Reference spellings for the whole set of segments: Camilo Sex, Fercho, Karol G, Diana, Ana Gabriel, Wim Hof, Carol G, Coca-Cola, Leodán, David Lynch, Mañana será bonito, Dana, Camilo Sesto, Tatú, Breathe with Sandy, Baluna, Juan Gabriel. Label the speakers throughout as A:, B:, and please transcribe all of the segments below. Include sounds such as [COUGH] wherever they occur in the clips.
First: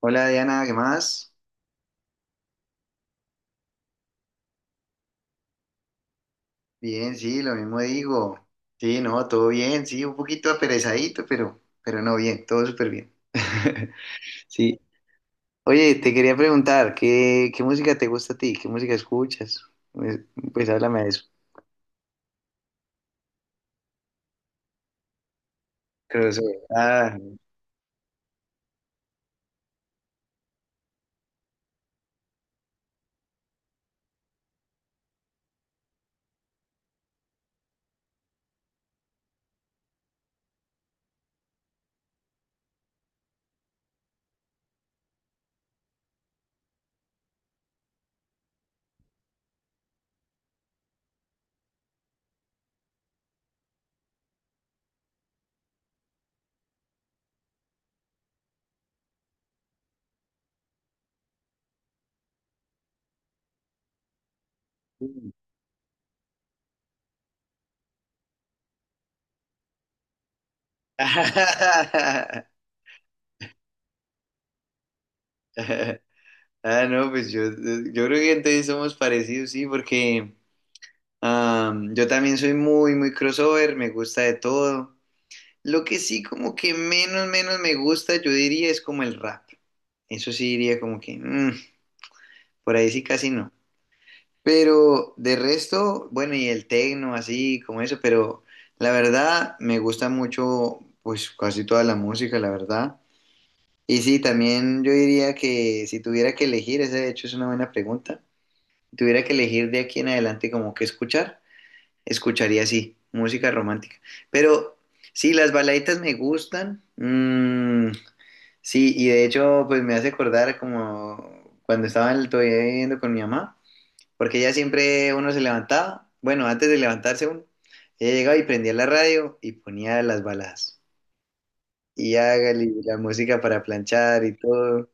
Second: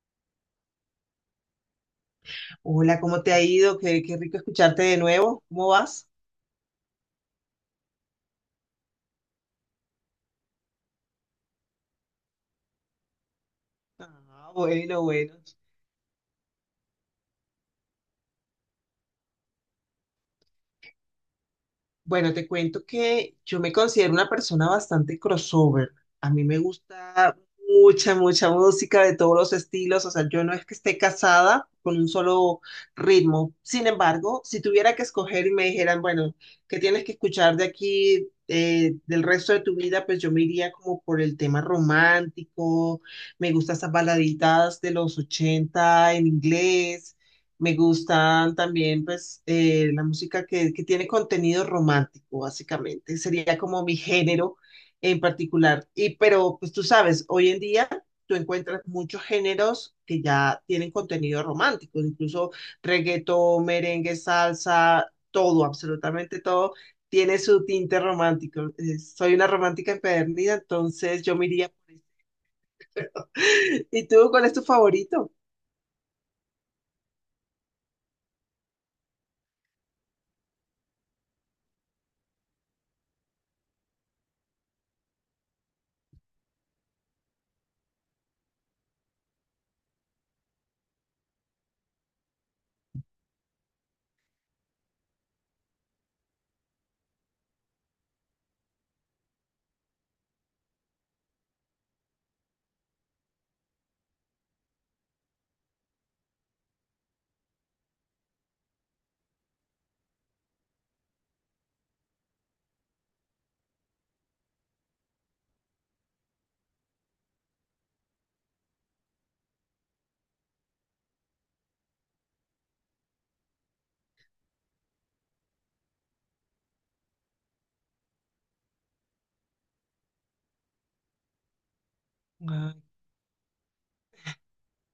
A: Hola Diana, ¿qué más?
B: Hola, ¿cómo te ha ido? Qué rico escucharte de nuevo. ¿Cómo vas?
A: Bien, sí, lo mismo digo. Sí, no, todo bien, sí, un poquito aperezadito, pero no bien, todo súper bien. [LAUGHS]
B: Ah,
A: Sí.
B: bueno, bueno.
A: Oye, te quería preguntar, ¿qué música te gusta a ti? ¿Qué música escuchas? Pues, pues háblame de eso.
B: Bueno, te cuento que yo me considero una persona bastante crossover. A mí me
A: Crossover. Ah.
B: gusta mucha música de todos los estilos. O sea, yo no es que esté casada con un solo ritmo. Sin embargo, si tuviera que escoger y me dijeran, bueno, ¿qué tienes que escuchar de aquí, del resto de tu vida? Pues yo me iría como por el tema romántico. Me gustan esas baladitas de los 80 en inglés. Me gustan también, pues, la música que tiene contenido romántico, básicamente. Sería como mi género en particular. Y, pero, pues tú sabes, hoy en día tú encuentras muchos géneros que ya tienen contenido romántico, incluso reggaetón, merengue, salsa,
A: Sí.
B: todo, absolutamente todo tiene su tinte romántico. Soy una romántica empedernida, entonces yo me iría por eso.
A: [LAUGHS]
B: [LAUGHS] ¿Y tú, cuál es tu favorito?
A: Ah, no, yo creo que entonces somos parecidos, sí, porque yo también soy muy crossover, me gusta de todo. Lo que sí como que menos me gusta, yo diría, es como el rap. Eso sí diría como que, por ahí sí casi no. Pero de resto, bueno, y el tecno, así como eso, pero la verdad me gusta mucho, pues casi toda la música, la verdad. Y sí, también yo diría que si tuviera que elegir, ese de hecho es una buena pregunta, si tuviera que elegir de aquí en adelante como que escuchar, escucharía sí, música romántica. Pero sí, las baladitas me gustan. Mm. Sí, y de hecho, pues me hace acordar como cuando todavía viviendo con mi mamá, porque ella siempre uno se levantaba, bueno, antes de levantarse uno, ella llegaba y prendía la radio y ponía las baladas. Y hágale la música para planchar y todo,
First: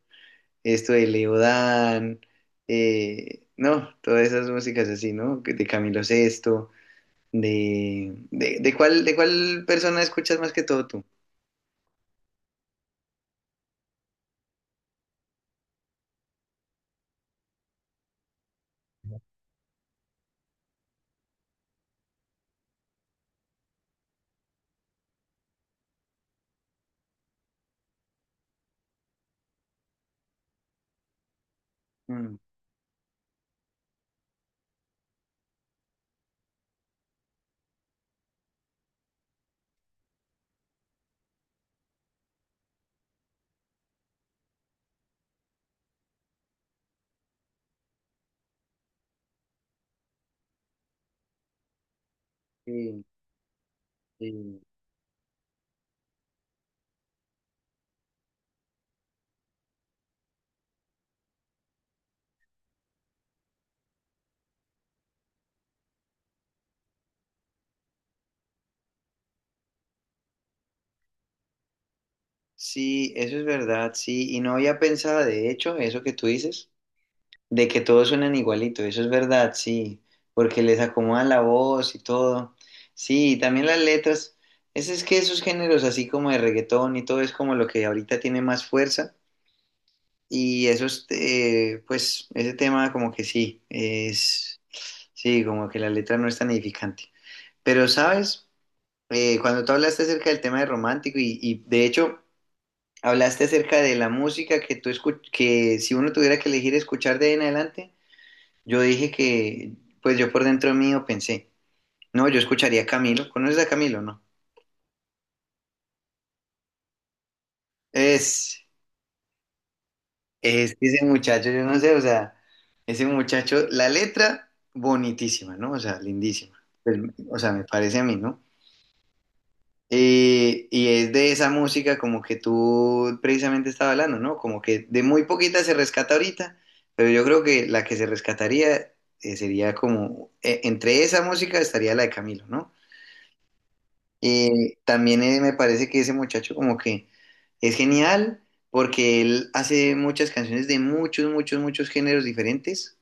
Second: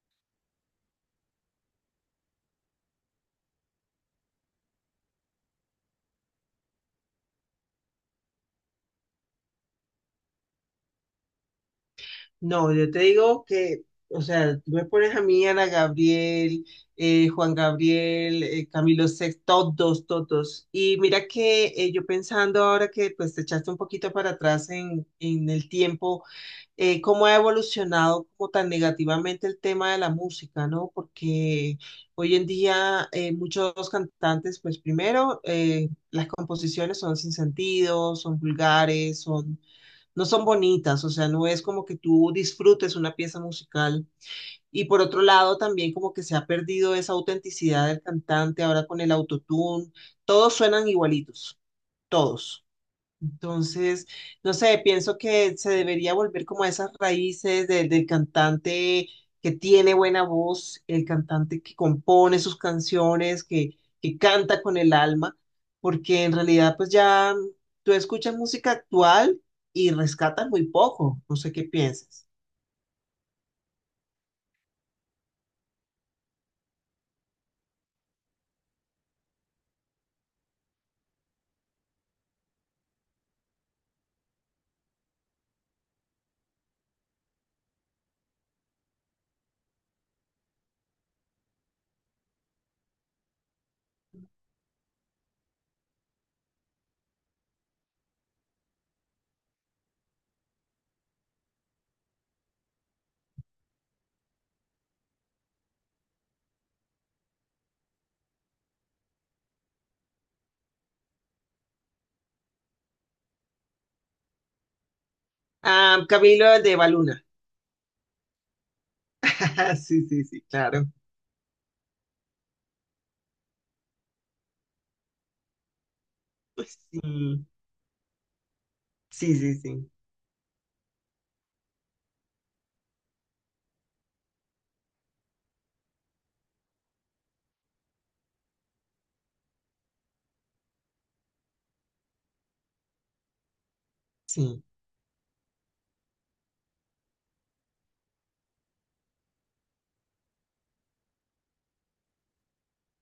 A: esto de Leodán, no, todas esas músicas así, ¿no? Que de Camilo Sesto, de cuál persona escuchas más que todo tú.
B: No, yo te digo que, o sea, tú me pones a mí, Ana Gabriel, Juan Gabriel, Camilo Sex, todos, todos. Y mira que yo pensando ahora que pues te echaste un poquito para atrás en el tiempo, cómo ha evolucionado como tan negativamente el tema de la música, ¿no? Porque hoy
A: Mm,
B: en día muchos cantantes, pues primero, las composiciones son sin sentido, son vulgares, son no son bonitas, o sea, no es como que tú disfrutes una pieza musical. Y por otro lado, también como que se ha perdido esa autenticidad del cantante ahora con el autotune, todos suenan igualitos, todos.
A: sí,
B: Entonces, no
A: sí.
B: sé, pienso que se debería volver como a esas raíces del cantante que tiene buena voz, el cantante que compone sus canciones, que canta con el alma, porque en realidad pues ya tú escuchas música actual y rescatas muy poco, no sé qué piensas.
A: Sí, eso es verdad, sí, y no había pensado, de hecho, eso que tú dices, de que todos suenan igualito, eso es verdad, sí, porque les acomodan la voz y todo, sí, y también las letras, es que esos géneros así como de reggaetón y todo es como lo que ahorita tiene más fuerza, y esos, pues, ese tema como que sí, es, sí, como que la letra no es tan edificante, pero sabes, cuando tú hablaste acerca del tema de romántico y de hecho. Hablaste acerca de la música que tú que si uno tuviera que elegir escuchar de ahí en adelante, yo dije que, pues yo por dentro mío pensé, no, yo escucharía a Camilo. ¿Conoces a Camilo, no?
B: Ah, Camilo el de Baluna.
A: Es,
B: [LAUGHS] Sí, sí, sí,
A: es
B: claro.
A: que ese muchacho, yo no sé, o sea, ese muchacho, la letra bonitísima, ¿no? O sea, lindísima. Pues, o sea, me parece a mí, ¿no?
B: Sí, sí, sí, sí,
A: Y es de esa música como que tú precisamente estaba hablando, ¿no? Como que de muy poquita se rescata ahorita, pero yo creo que la que se rescataría sería como, entre esa música estaría la de Camilo, ¿no?
B: sí.
A: También me parece que ese muchacho como que es genial porque él hace muchas canciones de muchos géneros diferentes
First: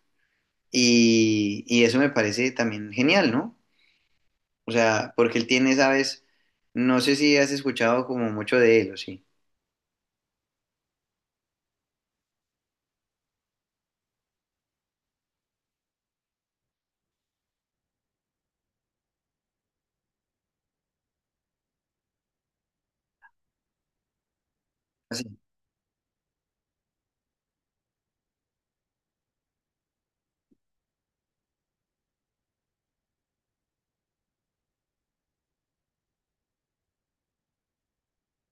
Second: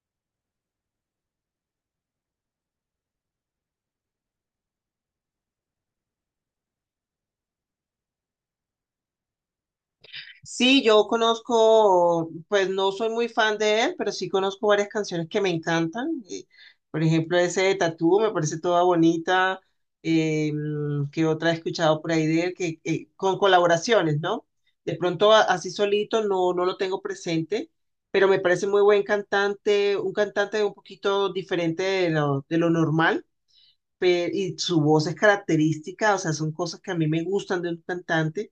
A: y eso me parece también genial, ¿no? O sea, porque él tiene, ¿sabes? No sé si has escuchado como mucho de él o sí.
B: Sí, yo conozco, pues no soy muy fan de él, pero sí conozco varias canciones que me encantan. Por ejemplo, ese de Tatú me parece toda bonita. ¿Qué otra he escuchado por ahí de él? Que, con colaboraciones, ¿no? De
A: Sí,
B: pronto así solito no, no lo tengo presente, pero me parece muy buen cantante un poquito diferente de lo normal, y su voz es característica, o sea, son cosas que a mí me gustan de un cantante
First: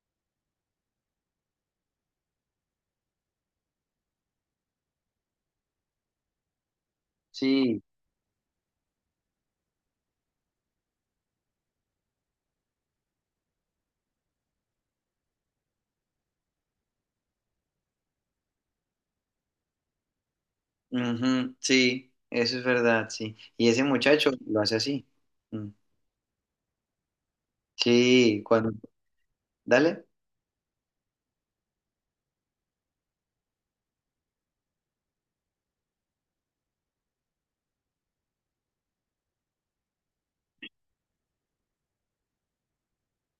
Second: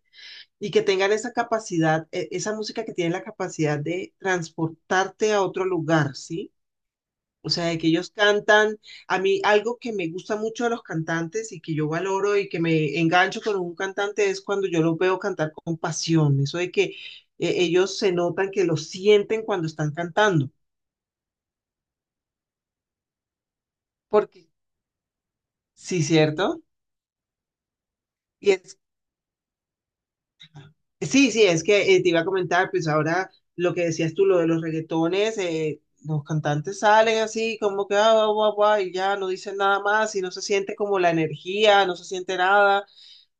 B: y que tengan esa capacidad, esa música que tiene la capacidad de transportarte a otro lugar, ¿sí? O sea, de
A: sí,
B: que ellos cantan, a mí algo que me gusta mucho de los cantantes y que yo valoro y que me engancho con un cantante es cuando yo los veo cantar con pasión, eso de que ellos se notan que lo sienten cuando están cantando,
A: ujú, sí, eso es verdad, sí. Y ese muchacho
B: porque
A: lo hace así. Mm.
B: sí, ¿cierto?
A: Sí,
B: Y
A: cuando.
B: es
A: Dale.
B: Sí, sí, es que te iba a comentar, pues ahora lo que decías tú, lo de los reggaetones, los cantantes salen así como que ah, guau, guau, guau, y ya no dicen nada más y no se siente como la energía, no se siente nada.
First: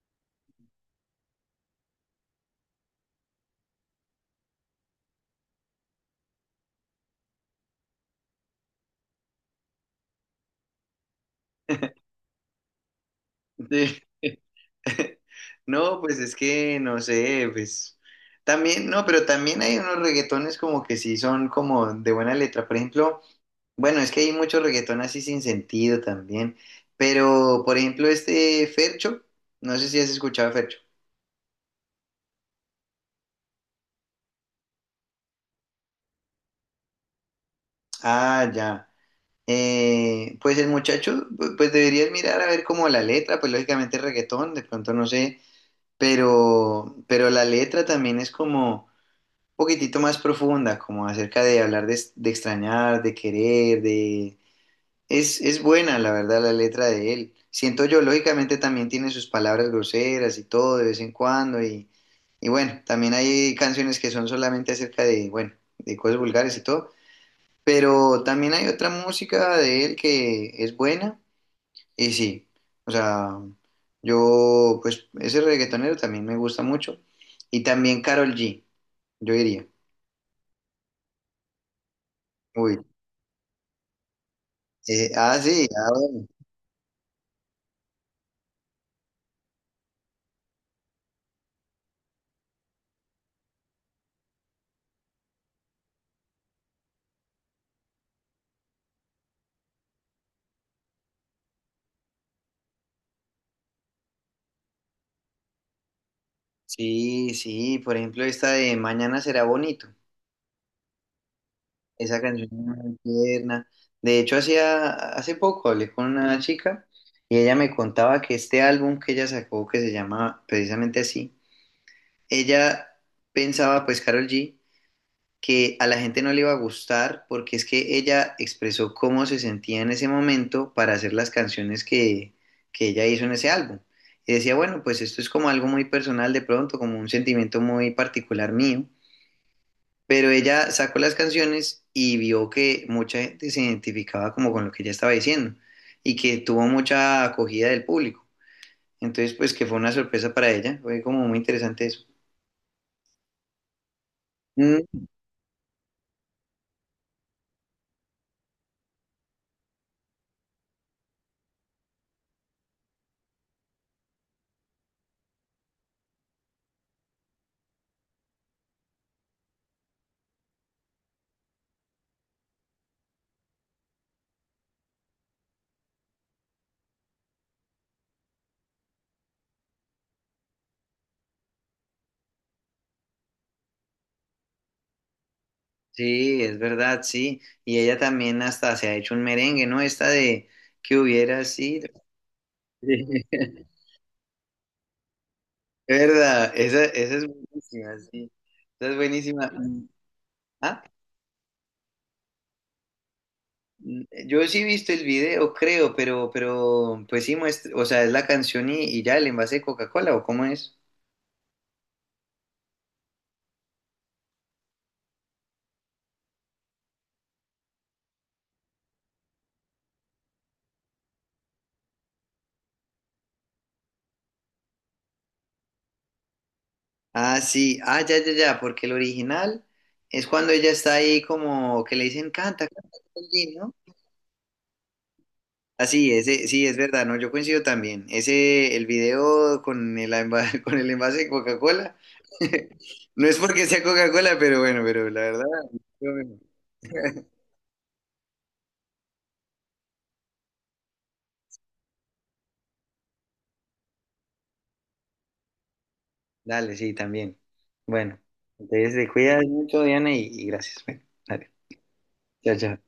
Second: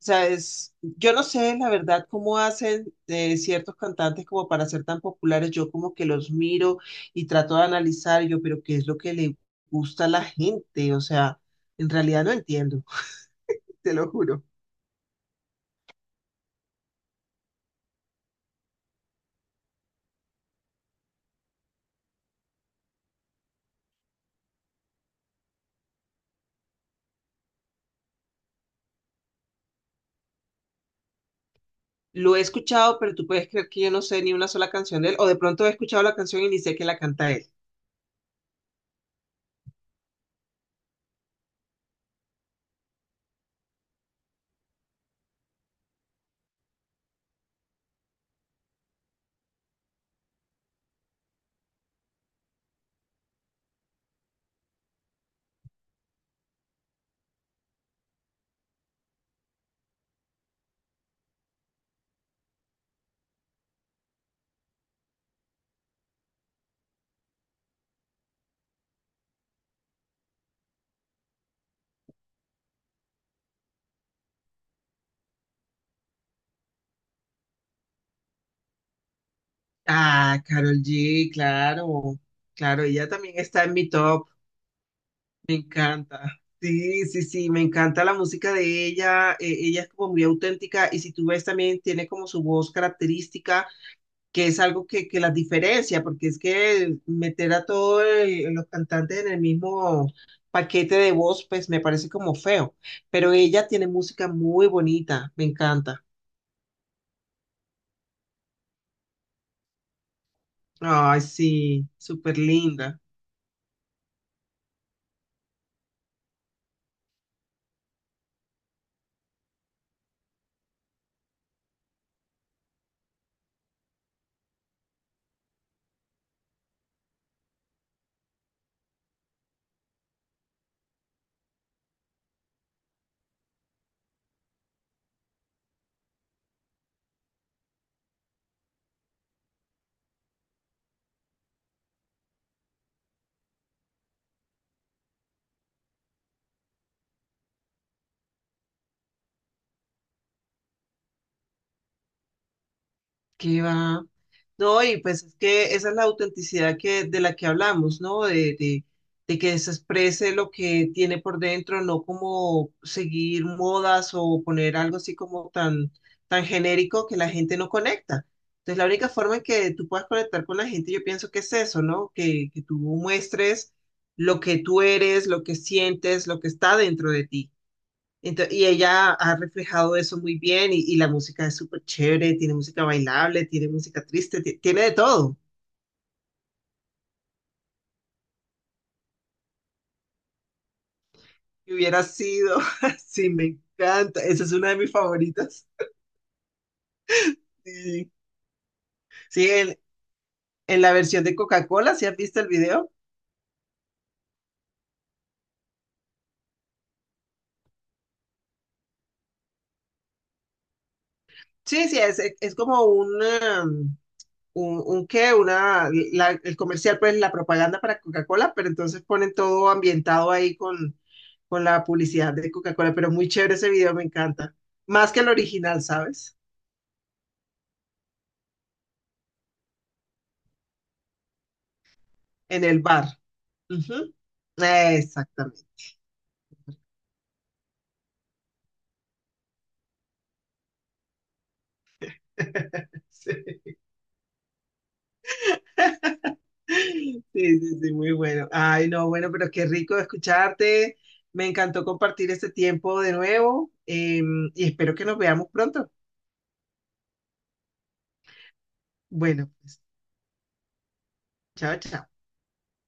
B: O sea, es, yo no sé la verdad cómo hacen ciertos cantantes como para ser tan populares. Yo como que los miro y trato de analizar y yo, pero ¿qué es lo que le gusta a la gente? O sea, en realidad no entiendo, [LAUGHS] te
A: Sí.
B: lo juro.
A: [LAUGHS] No, pues es que no sé, pues también, no, pero también hay unos reggaetones como que sí son como de buena letra. Por ejemplo, bueno, es que hay muchos reggaetón así sin sentido también. Pero, por ejemplo, este Fercho, no sé si has escuchado a Fercho.
B: Lo he escuchado, pero tú puedes creer que yo no sé ni una sola canción de él, o de pronto he escuchado la canción y ni sé que la canta él.
A: Ah, ya. Pues el muchacho, pues deberías mirar a ver como la letra, pues lógicamente es reggaetón, de pronto no sé, pero la letra también es como un poquitito más profunda, como acerca de hablar de extrañar, de querer, de. Es buena, la verdad, la letra de él. Siento yo, lógicamente también tiene sus palabras groseras y todo de vez en cuando, y bueno, también hay canciones que son solamente acerca de, bueno, de cosas vulgares y todo, pero también hay otra música de él que es buena y sí, o sea, yo pues ese reggaetonero también me gusta mucho y también Karol G, yo diría.
B: Ah, Carol G, claro,
A: Uy,
B: claro, ella también está en mi top,
A: ah
B: me
A: sí, ah, bueno.
B: encanta. Sí, sí, sí, me encanta la música de ella, ella es como muy auténtica y si tú ves también tiene como su voz característica, que es algo que las diferencia, porque es que meter a todos los cantantes en el mismo paquete de voz, pues me parece como feo. Pero ella tiene música muy bonita, me encanta.
A: Sí, sí, por ejemplo esta de Mañana será bonito,
B: Ay, sí,
A: esa
B: súper
A: canción es muy
B: linda.
A: tierna. De hecho hacía hace poco hablé con una chica y ella me contaba que este álbum que ella sacó que se llama precisamente así, ella pensaba pues Karol G que a la gente no le iba a gustar porque es que ella expresó cómo se sentía en ese momento para hacer las canciones que ella hizo en ese álbum. Y decía, bueno, pues esto es como algo muy personal de pronto, como un sentimiento muy particular mío. Pero ella sacó las canciones y vio que mucha gente se identificaba como con lo que ella estaba diciendo y que tuvo mucha acogida del público. Entonces, pues que fue una sorpresa para ella, fue como muy interesante eso.
B: Que va. No, y
A: Mm.
B: pues es que esa es la autenticidad que, de la que hablamos, ¿no? De que se exprese lo que tiene por dentro, no como seguir modas o poner algo así como tan, tan genérico que la gente no conecta. Entonces, la única forma en que tú puedas conectar con la gente, yo pienso que es eso, ¿no? Que tú muestres lo que tú eres, lo que sientes, lo que está dentro de ti. Y ella ha reflejado eso muy bien y la música es súper chévere, tiene música bailable, tiene música triste, tiene de todo.
A: Sí, es verdad, sí. Y ella también hasta se ha hecho un merengue, ¿no? Esta de que hubiera
B: Y
A: sido.
B: hubiera sido, [LAUGHS] sí, me
A: [LAUGHS]
B: encanta, esa es una de mis favoritas.
A: Sí. Es verdad, esa es buenísima,
B: Sí,
A: sí. Esa es buenísima.
B: sí, en,
A: Mm. Ah,
B: en la versión de Coca-Cola, ¿sí has visto el video?
A: mm, yo sí he visto el video, creo, pues sí muestra, o sea, es la canción y ya el envase de Coca-Cola, ¿o cómo es?
B: Sí, sí, es como un, un qué, una, el comercial, pues la propaganda para Coca-Cola, pero entonces ponen todo ambientado ahí con la publicidad de Coca-Cola, pero muy chévere ese video, me encanta. Más que el original, ¿sabes?
A: Ah, sí, ah, ya, ya, ya, porque el original es cuando ella está ahí como que le dicen,
B: En
A: canta,
B: el
A: canta,
B: bar.
A: Medellín", ¿no?
B: Ujú. Exactamente.
A: Así, ese, sí, es verdad, no, yo coincido también. Ese, el video con el, [LAUGHS] con el envase de Coca-Cola, [LAUGHS]
B: [LAUGHS]
A: no es
B: Sí.
A: porque sea Coca-Cola, pero bueno, pero la verdad, yo.
B: Sí, sí, sí, muy bueno. Ay, no, bueno, pero qué rico escucharte. Me encantó compartir este tiempo de nuevo, y espero que nos veamos pronto.
A: Dale, sí, también. Bueno, entonces te cuidas
B: Bueno, pues,
A: mucho, Diana, y gracias. Bueno, dale,
B: chao, chao.
A: chao, chao.